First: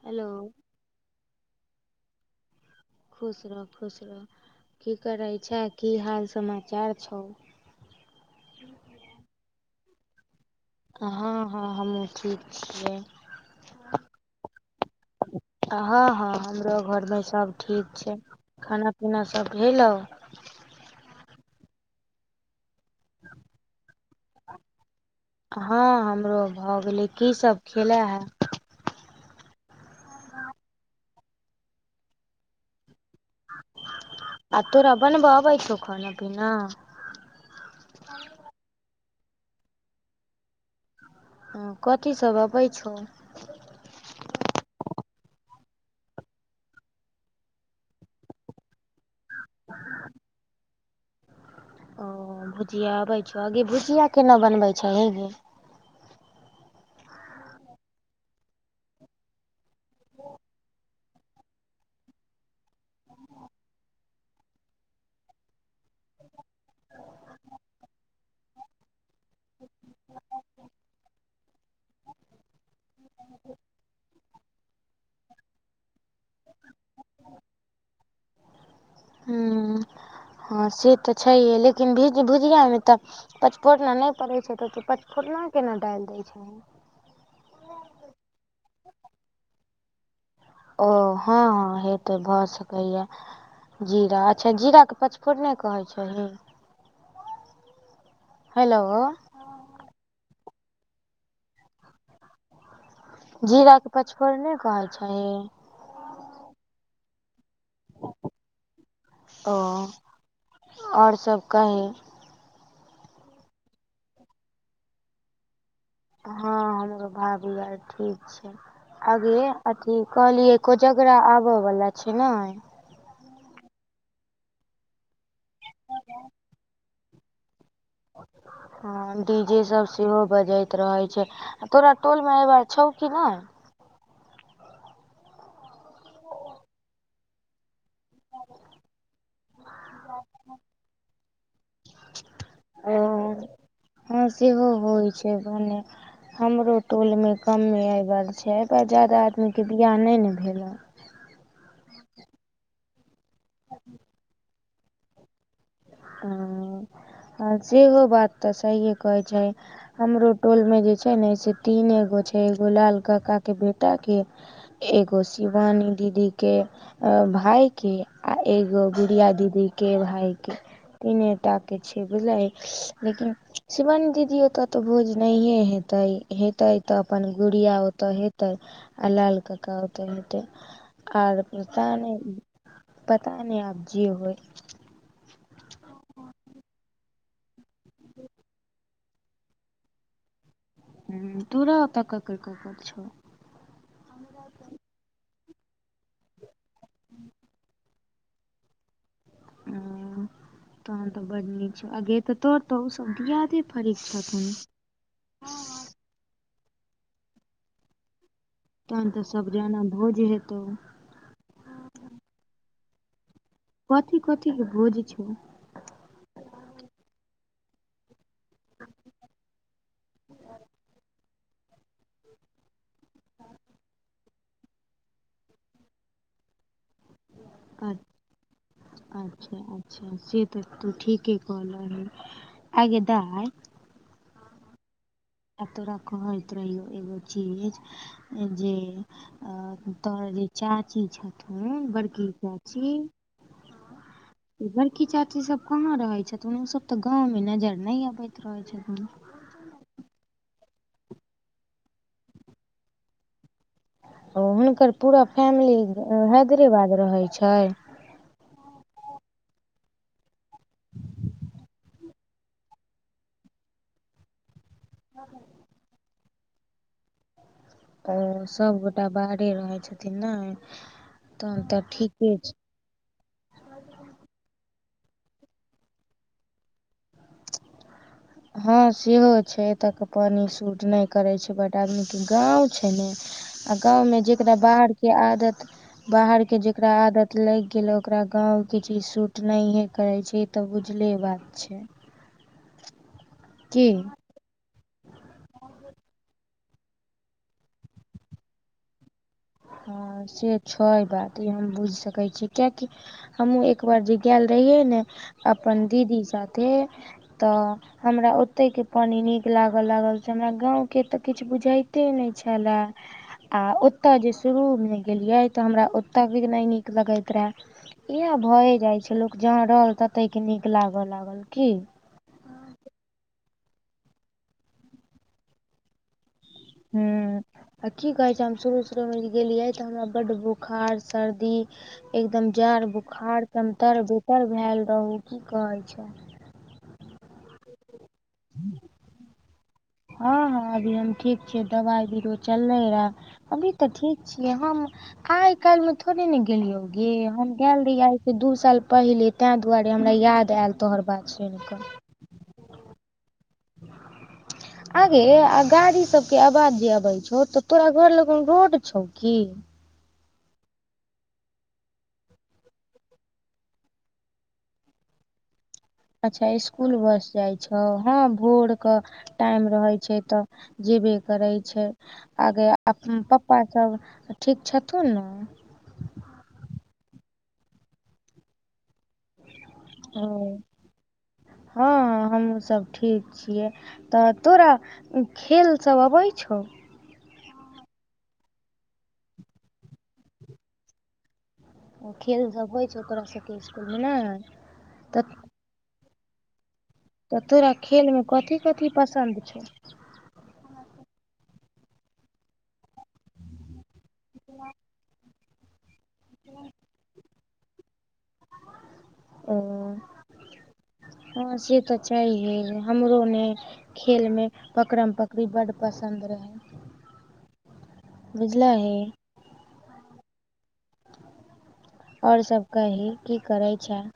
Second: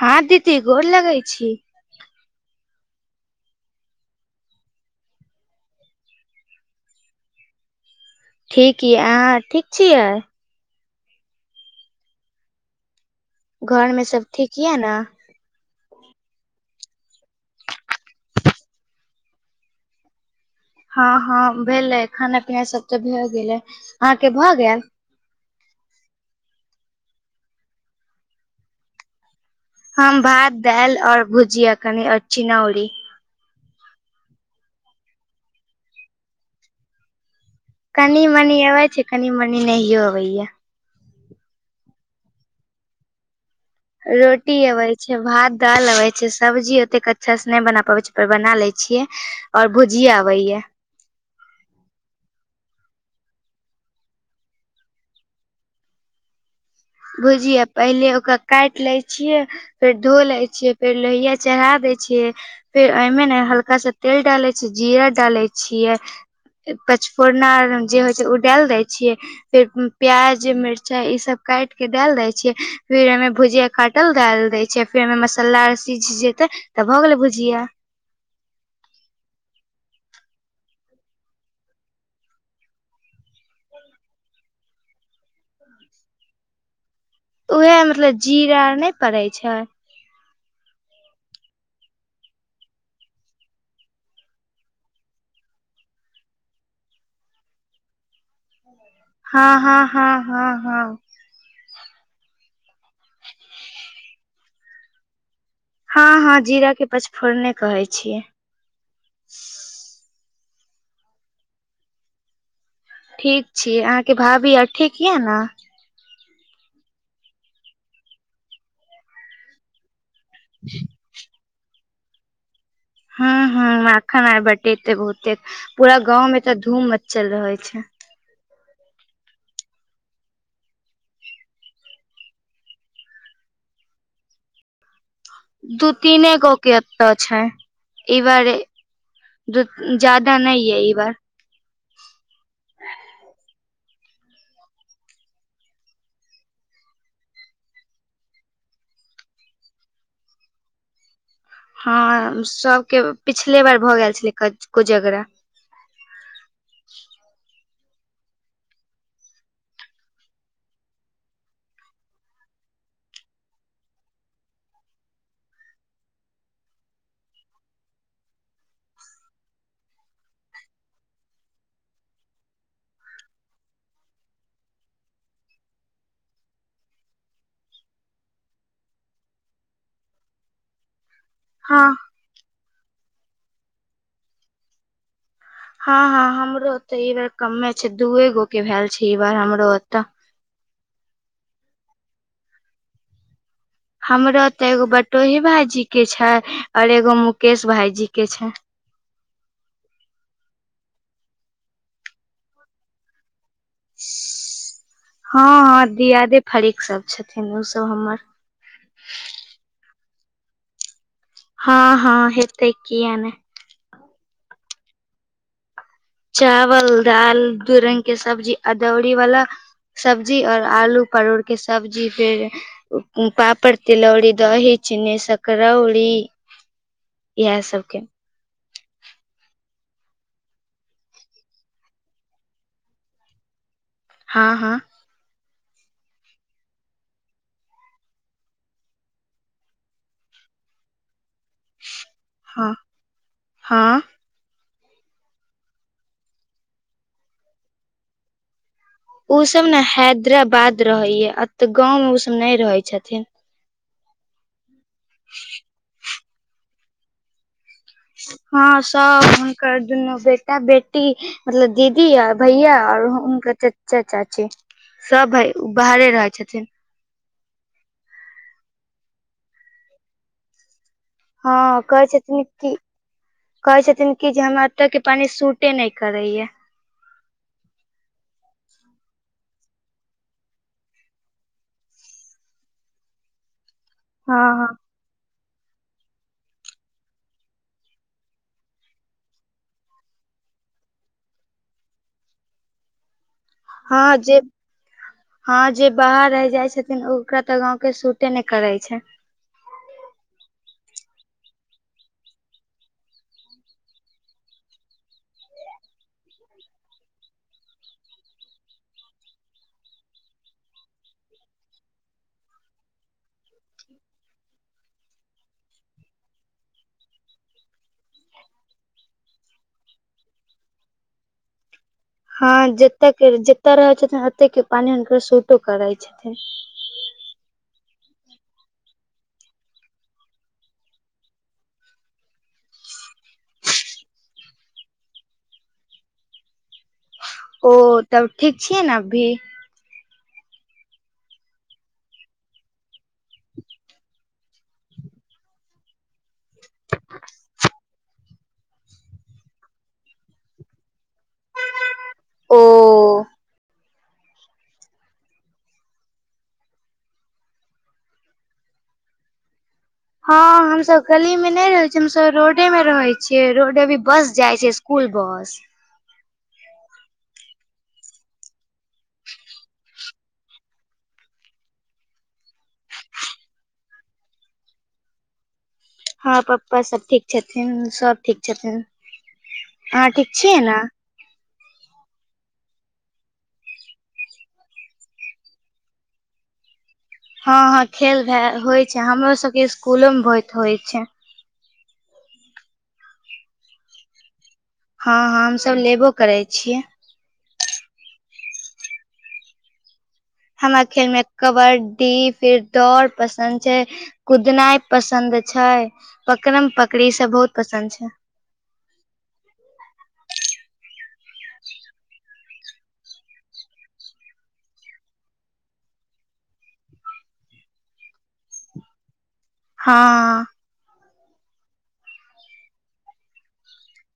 हां हेलो दीदी गोर लगै छी। खुश रहु खुश रहु। की करे छे की हाल समाचार छौ? ठीक यैए अहाँ ठीक छियै। हँ हँ हमहूँ ठीक छियै। घर मे सब ठीक यैए ने? हँ हँ हमरो घरमे सब ठीक छै। खाना पीना सब भेलौ? हँ हँ भेलै खाना पीना सब तऽ भए गेलै। अहाँके भऽ गेएल? हँ हमरो भऽ गेलै कीसभ खेलए है। हम भात, दाइल और भुजिया कनि और चिनौरी। आ तोरा बनबऽ अबै छौ खान पीना? कनि मनी अबै छै कनी मनी नहियो अबैया। ह कथी सब अबै छौ? रोटी अबै छै भात, दाल अबै छै सब्जी ओतेक अच्छा से नहि बना पाबै छियै पर बना लै छियै। और भुजिया आबैया। ओ भुजिया आबै छौ आगे भुजिया केना बनबै छही गे? भुजिया पहिले ओकरा कैट लै छियै फेर धो लै छियै फेर लोहिया चढ़ा दै छियै फेर ओइमे ने हल्का सा तेल डालै छियै जीरा डालै छियै पचफोरना जे होइ छै ओ डालि दय छियै फेर प्याज मिरचाई ई सब काटिके डालि दै छियै फिर ओहिमे भुजिया काटल डालि दै छियै फिर ओहिमे मसल्ला आर सिझ जेतै तऽ भऽ गेलै भुजिया। हूँ। हँ से तऽ छैहे लेकिन भिज भुजियामे तऽ पचफोरना नहि पड़ैत छै तऽ तु पचफोरना केना डालि दैत छही। उएह मतलब जीरा आर नहि पड़ै छै। ओ हँ हँ हेतऽ भऽ सकैया। जीरा अच्छा जीराके पचफोड़ने कहै छैही। हेलोउ। हँ हँ हँ हँ हँ। जीरा के पचफोरने कहै छही। हँ हँ जीरा के पचफोरने कहै छीयै। और सब कही। ठीक छीये अहाँके भाभी आर ठीक यऽ ना। हँ हमरो भावी आर ठीक छै आगे अथी कहलियै कोजागरा आबऽ वाला छै नै। हँ ह मखन आ बटेते बहुतेक पूरा गाँंव मे तऽ धूम मच्चल रहे छे। ह डी जे सब सेहो बजैत रहे छै। तोरा टोल मे अइ बार छौ कि नहि? दू तिनेे गो एतो छै ई बार ए दु जादा नयै अइ ई बार। ओ हँ सेहो होइ छै बने- हमरो टोलमे कमे एहिबर छै एहिबर जादा आदमीके बिआह नै ने भेलै। हँ सबके पिछले बेर भऽ गेल छेलेेै कोज-कोजगरा। हँ आ सेहो बात तऽ सहिए कहै छही। हमरो टोल में जेै छै ने से तीने गो छै एगो लाल कक्का के बेटा के- एगो शिवानी दीदी के- अ भाय के आ एगो गुड़िया दीदी के भाय के तीने टाके छै बुझलही लेकिन शिवानी दीदी ओतऽ तऽ भोज नहिए हेतै। हेतै तऽ अपन गुड़िया ओतऽ हेतै आ लाल कका ओतऽ हेतै। आर हँ पता नै पता नै आब जे होइ। हँ हँ हमरो ओते ई बार कमे छै दूए गो के भेल छै ई बार हमरो ओतऽ। हूँ तोरा ओतऽ ककर- ककर छौ? हमरा तऽ एगो बटोही भाईजी के छै और एगो मुकेश भाईजी के छै। हँ तहन तऽ बडिये छौ अगे तऽ तोर तऽ ओ सब दियादे- फरिक छथुन। हँ हँ दियादे फरीक सब छथिन उ सब हमर। तहन तऽ सब जाना भोज हेतौ? हँ हँ हेतेै किया ने- कथी -कथि के भोज छौ? चावल, दाल, दू रंग के सब्जी अदौरी वला। सब्जी और आलू परोड़के सब्जी फेर- पापड़, तिलौरी, दही, चिनी, सकरौड़ी इएह सबके- अच्छा- अच्छा से तऽ तू ठीके कहले रही। आँय गे दाय- हाँ, हाँ अ तोरा कहैत रहियौ एगो चीज- जे अ तोहर जे चाची छौ? हूँ बड़की हँ हँ भौजी- बड़की चाची सब कहाँ रहै छथून ओसब तऽ गाँवमे नजर नै अबैत रहैत छथून? ओ सब ने हैदराबाद रहैय एते गाँव में ओसब नै रहेै छथिन। ओ हुनकर पूरा फैमिली हैदरेबाद रहेै छै? हँ सब आहाँ के दुनो बेटा -बेटी। मतलब दीदी आ भैया और हुँनकर चच्चा -चाची। सब भाय बाहरे रहै छथिन। ओ सबगोटा बाहरे रहै छथिन नेै। हँ कहै छथिन कि- कहै छथिन कि जे हमरा एतऽ के पानी सूटे नहि करैये। हँ सेहो छै एतयके पानि सूट नहि करै छै बड आदमीके गाँव छै ने। आ गाँवमे हँ जेकरा हँ बाहरके आदत- बाहर के जेकरा आदत लैइग गेल ओकरा गाँंव के चीज सूट नहिये करै छै। तऽ बुझले बात छै‌। हँ जे- हँ जे बाहर रहि जाइ छथिन ओ ओकरा तऽ गाँंव के सूटे नहि करै छै। हँ से छै बात ई हम बुइझ सकै छी कियेकि- हमहुॅं एक बार जे गेएल रहियै ने अपन दीदी साथे तऽ हमरा ओतहि के पानी नीक लागऽ लागल से हमरा गाँव के त किछ बुझाइते नै छलेए। आ ओत्तऽ जे शुरू मे गेलियै त हमरा ओत्तऽ भी नै नीक लगैत रहेए। इहेए भए जाय छै लोक जहाॅं रहल ततै के नीक लागऽ लागल की? हँ जतऽ के जतऽ रहै छथिन ओतै के पानी हुनकर सूटो करैय छथिन। हूॅं आ की कहै छै हम शुरू- शुरू मे जे गेलियै तऽ हमरा बड्ड बोखार सर्दी एकदम जड़ बुखार एकदम तर- बेतर भेएल रहू की कहै छथि। ओ तब ठीक छियै ने अभी? हँ हँ अभी हम ठीक छियै दवाइ बीरो चललै रहे अभी तऽ ठीक छियै हम्म आइ काल्हि मे थोड़े ने गेलियो गे हम गेएल रहियै से दू साल पहिले तेंए दुवारे हमरा याद आयल तोहर बात सुनिकऽ। ओऽ। आं गै आ गाड़ी सबके आवाज जे अबै छौ तऽ तोरा घर लगन रोड छौ की? हँ हमसब गली में नै रहै छियै हमसब रोडे मे रहै छियै रोड मे अभी बस जाय छै स्कुल बस। अच्छा स्कुल बस जाइ छौ हँ भोर कऽ टाइम रहय छै तऽ जेबे करै छै। आ गै आ पप्पा सब ठीक छथुन नऽ? हँ पप्पा सब ठीक छथिन सब ठीक छथिन। अहाँ ह ठीक छियै ने हँ हमहूँ सब ठीक छियै। तऽ तोरा खेल सब अबै छौ? हँ हँ खेल भेए होइ छै हमरो सबके स्कूलो मे बहुत होइ छै। ओ खेल सब होइ छै तोरा सबके स्कुल मे नै? हँ हँ हमसब लेबो करै छियै। तऽ तोरा खेल मे कथी - कथी पसन्द छौ? हमरा खेल मे कबड्डी फिर दौड़ पसन्द छै। कुदनाइ पसन्द छै, पकड़म पकड़ी, इ सब बहुत पसन्द छै। ओ। हॅं से तऽ छैहे हमरो ने खेल मे पकरम- पकरी बड्ड पसन्द रहै। बुझलही। हँ। आओर सब कही की करै छें?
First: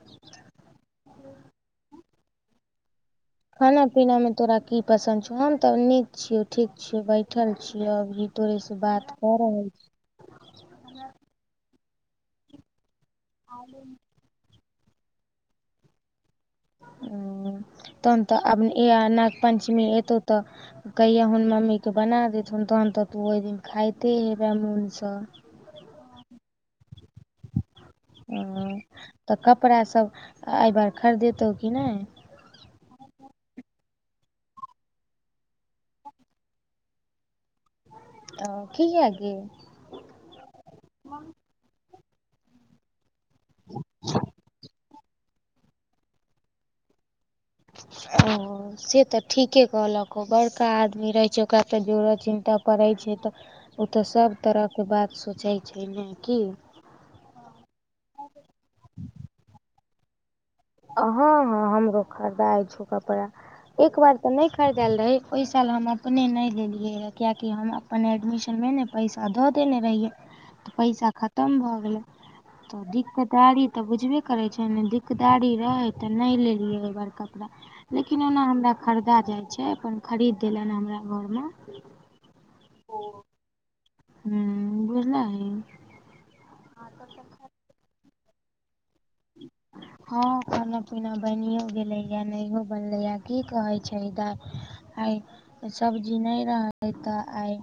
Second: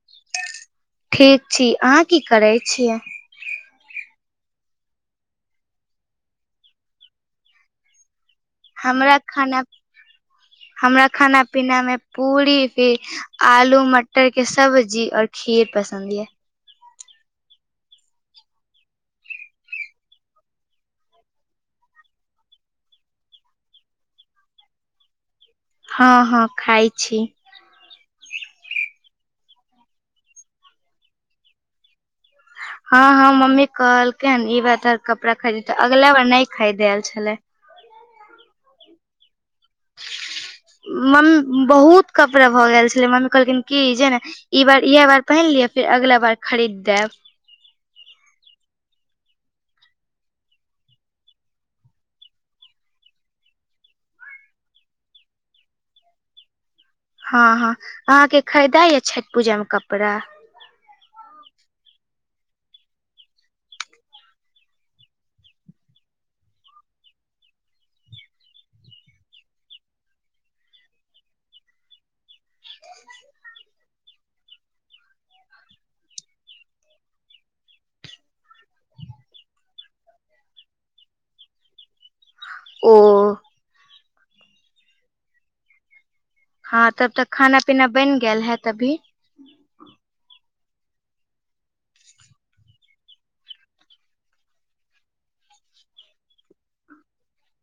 ठीक छी अहाँ की करै छियै? खाना- पीना मे तोरा की पसन्द छौ? हम तऽ नीक छियौ ठीक छियौ बैठल छियौ अभी। तोरे से बात हमरा कऽ खाना रहल छी। हमरा खाना - पीना मे पूरी फि आलू मट टर के सब्जी और खीर पसंद ये। ओ तहन तऽ आब इहेए नाग - पंचमी एतौ तऽ कहियहुन मम्मी के बनेए देथुन तहन तऽ तू ओइ दिन खाइते हेबें मोन सँ। हँ हँ खाइ छी। हॅं त कपड़ा सब अइ बार खरीदेतौ कि नै? हँ हँ मम्मी कहलकै हन ई बार त कपड़ा खरीदतै अगला बार नै खरीदेएल छलै। ओ किया गे? मम बहुत कपड़ा भऽ गेल छलै मने कहलखिन कि जे ने ई बार इएह बार पहिन लिअ फेर अगला बार खरीद देब। ओ। से तऽ ठीके कहलक ओ, बड़का आदमी रहै छै ओकरा तऽ जोड़य चिन्तऽ पड़ैत छै तऽ ओ तऽ सभ तरहके बात सोचै छै ने कि। हँ - हँ अहाँके खरीदाय ये छठ पूजा में कपड़ा। हँ- ह हमरो खरीदाइ छ कपड़ा। एकबार तऽ नहि खरीदल रहै, ओहि साल हम अपने नहि लेलियै रहऽ कियकि हम अपन एडमिशन में ने पैसा दऽ देने रहियै तऽ पैसा खतम भऽ गेलै। तऽ दिकदारी तऽ बुझबे करे छै ने, दिकदारी रहैै तऽ नहि लेलियै ओ बेर कपड़ा। लेकिन ओना हमरा खरीदा जाइ छै, अपन खरीद देलनि हमरा घर में। ओ। हूं बुझलही। हँ तब तऽ खाना पीना बनि गेल हैत अभी। ह हँ खाना पीना बनिओ गेलैए नहियो बनलैए की कहै छै दाय। आइ सब्जी नहि रहै तऽ आइ।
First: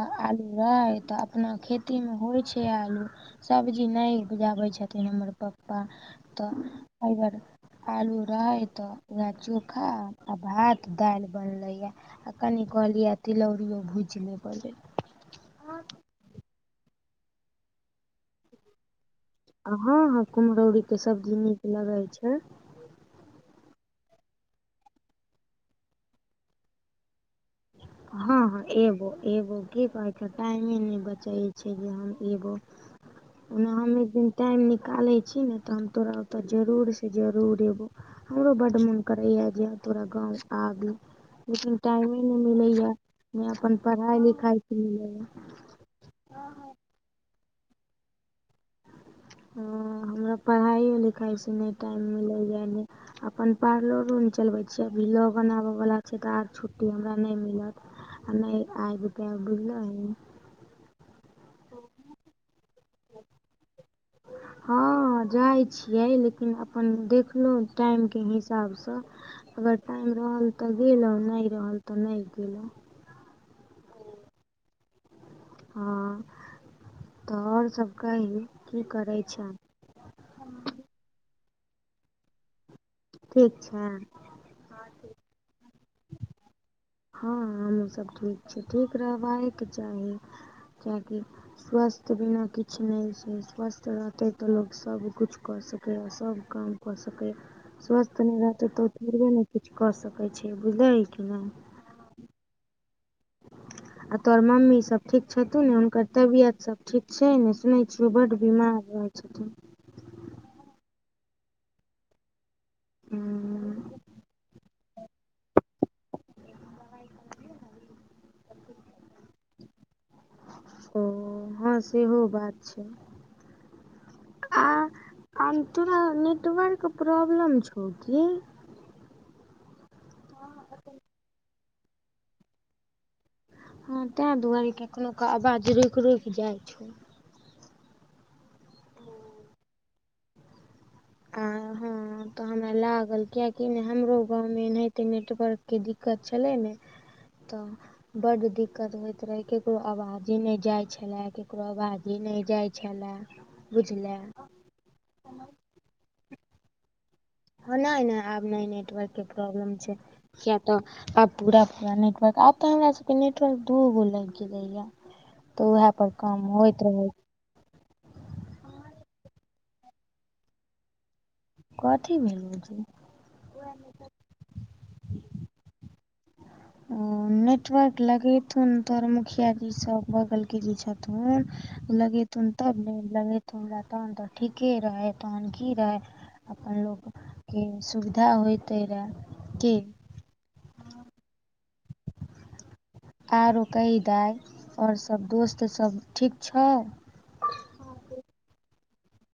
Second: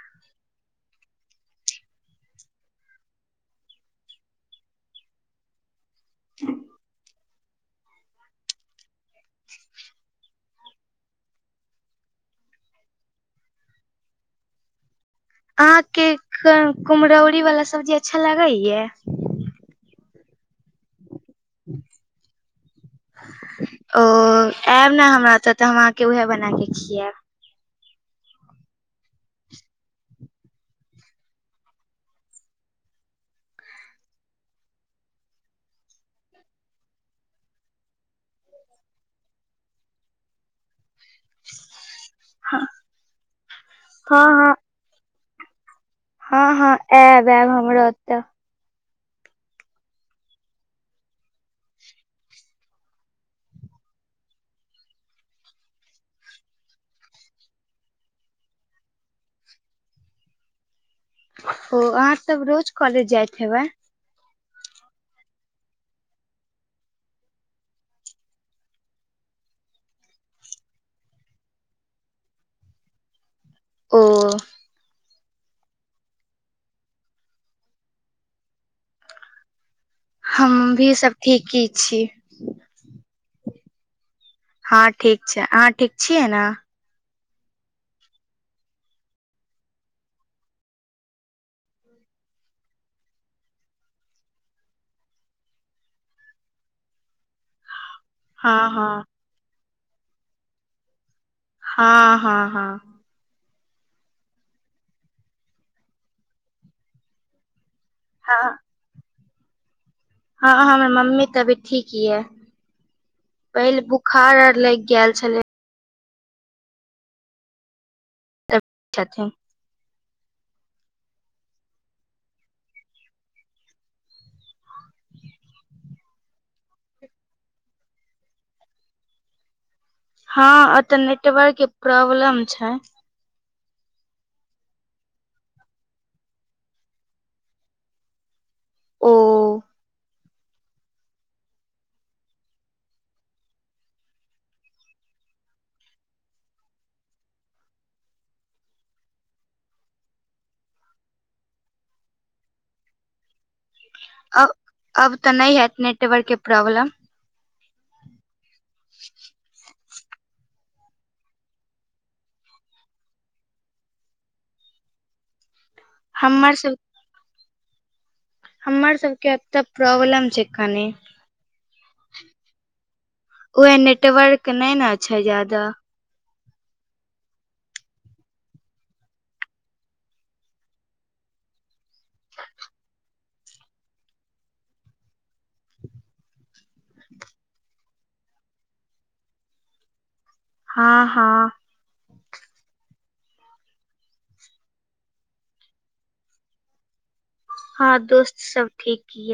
आ आलू रहै तऽ अपना खेती में होइत छै आलू। सबजी नहि उपजाबै छथिन हमर पप्पा तऽ एहिबेर आलू रहे तऽ वैह चोखा आ भात दालि बनले या। आ कनि कहलियै है, तिलौरो भूज ले अहाँके क- कुम्हरौरी वाला सब्जी अच्छा लागैया। हॅं -हॅं कुम्हरौरी के सब्जी नीक लगैत छै। ओ आयब ने हमरा ओतऽ तऽ हम आहाँ के उहै बनाके खियाब। हँ- हँ एबो- एबो की कहै छै टाइमे नहि बचै छै जे हम एबो। ओना हम एक दिन टाइम निकालै छी ने तऽ हम तोरा ओतऽ जरूरसँ जरूर अयबौ। हमरो बड्ड मोन करैए जे तोरा गाँंव आवी लेकिन टा मे नै मिलैया नै अपन पढ़ाई हँ हँ लिखाई के लियऽ हँ- हँ आयब- आयब हमरा ओतऽ। ह हमरा पढ़ाइो लिखाइसँ नहि टाइम में मिलयह नहि। अपन पार्लरोने चलबै छियै, बिलो बनाबऽ बला छै तऽ आर छुट्टी हमरा नहि मिलत। नै आएब पैब बुझलहिन। ओ अहाँ तब रोज कॉलेज जायत हेबै। ह हँ जाइ छियै लेकिन, अपन देखलहुँ टाइमके हिसाबसँ। अगर टाइम रहल तऽ गेलो, नहि रहल तऽ नहि गेलो। ओ। हँ तो और सभ कहीयो कि करै छै। हम भी सब ठीकी छी। ठीक छैं। हँ ठीक छैं, अहाँ ठीक छियै ने। हँ हमहूँसब ठीक छी ठीक रहबाकेके चाही किएकि स्वस्थ के बिना किछु नै छै। स्वस्थ रहतै तऽ लोक सबकिछु कऽ सकैए सब काम। कऽ सकैया। स्वस्थ नै हँ रहतै तऽ ओ हँ थोरबै न किछ कऽ सकैया बुझलेह कि न। हँ हँ हँ। आ तोहर मम्मी सब ठीक छतीन ने हुनकर तबियत सब ठीक छै ने सुनै छी बड हँ बीमार रहै छथुन। हँ हमर मम्मी के तबीयत ठीक ये। पहिले बुखार आर लइग गैल छले। छठिन। ओ हँ सेहो बात छै। आ अम तोरा नेटवर्क प्रॉब्लम छौ की? हँ अतऽ नेटवर्क के प्रॉब्लम छै। हँ तें दुआरे कखनो का आवाज रुक रुक जाइ छै। ओ। आ हँ। ह तऽ हमरा लागल किये कि नह हमरो गाँव मे एनहीइटो नेटवर्क के दिक्कत छलै ने तऽ बड्ड दिक्कत होइत रहै केकरो आवाजे नै जाइत छला केकरो आवाजे नै जाइत छला। अब अब तऽ नै हेत नेटवर्क के प्रॉब्लम? नै नै आब नै नेटवर्क के प्रॉब्लम छै। किया तऽ अब पूरा पूरा नेटवर्क अब तऽ हमरा सबके नेटवर्क दू गो लाइग गेलैया। तऽ उहेय पर काम हमर सब होइत रहै छै। हमर सबके ओतऽ प्रॉब्लम छै कनी। कथि भेलो से? उए नेटवर्क नै न छै जादा। अम्म। नेटवर्क लगेथुन तोहर मुखिया जी सब बगल के जे छथुन लगे थून तब ने लगेथून रा तहन तऽ ठीके रहै तहन की रहै अपन लोक की सुविधा होइते रहा की। हँ हँ। आरो कहि दाय और सब दोस्त सब ठीक छौ। हँ दोस्त सब ठीक ये।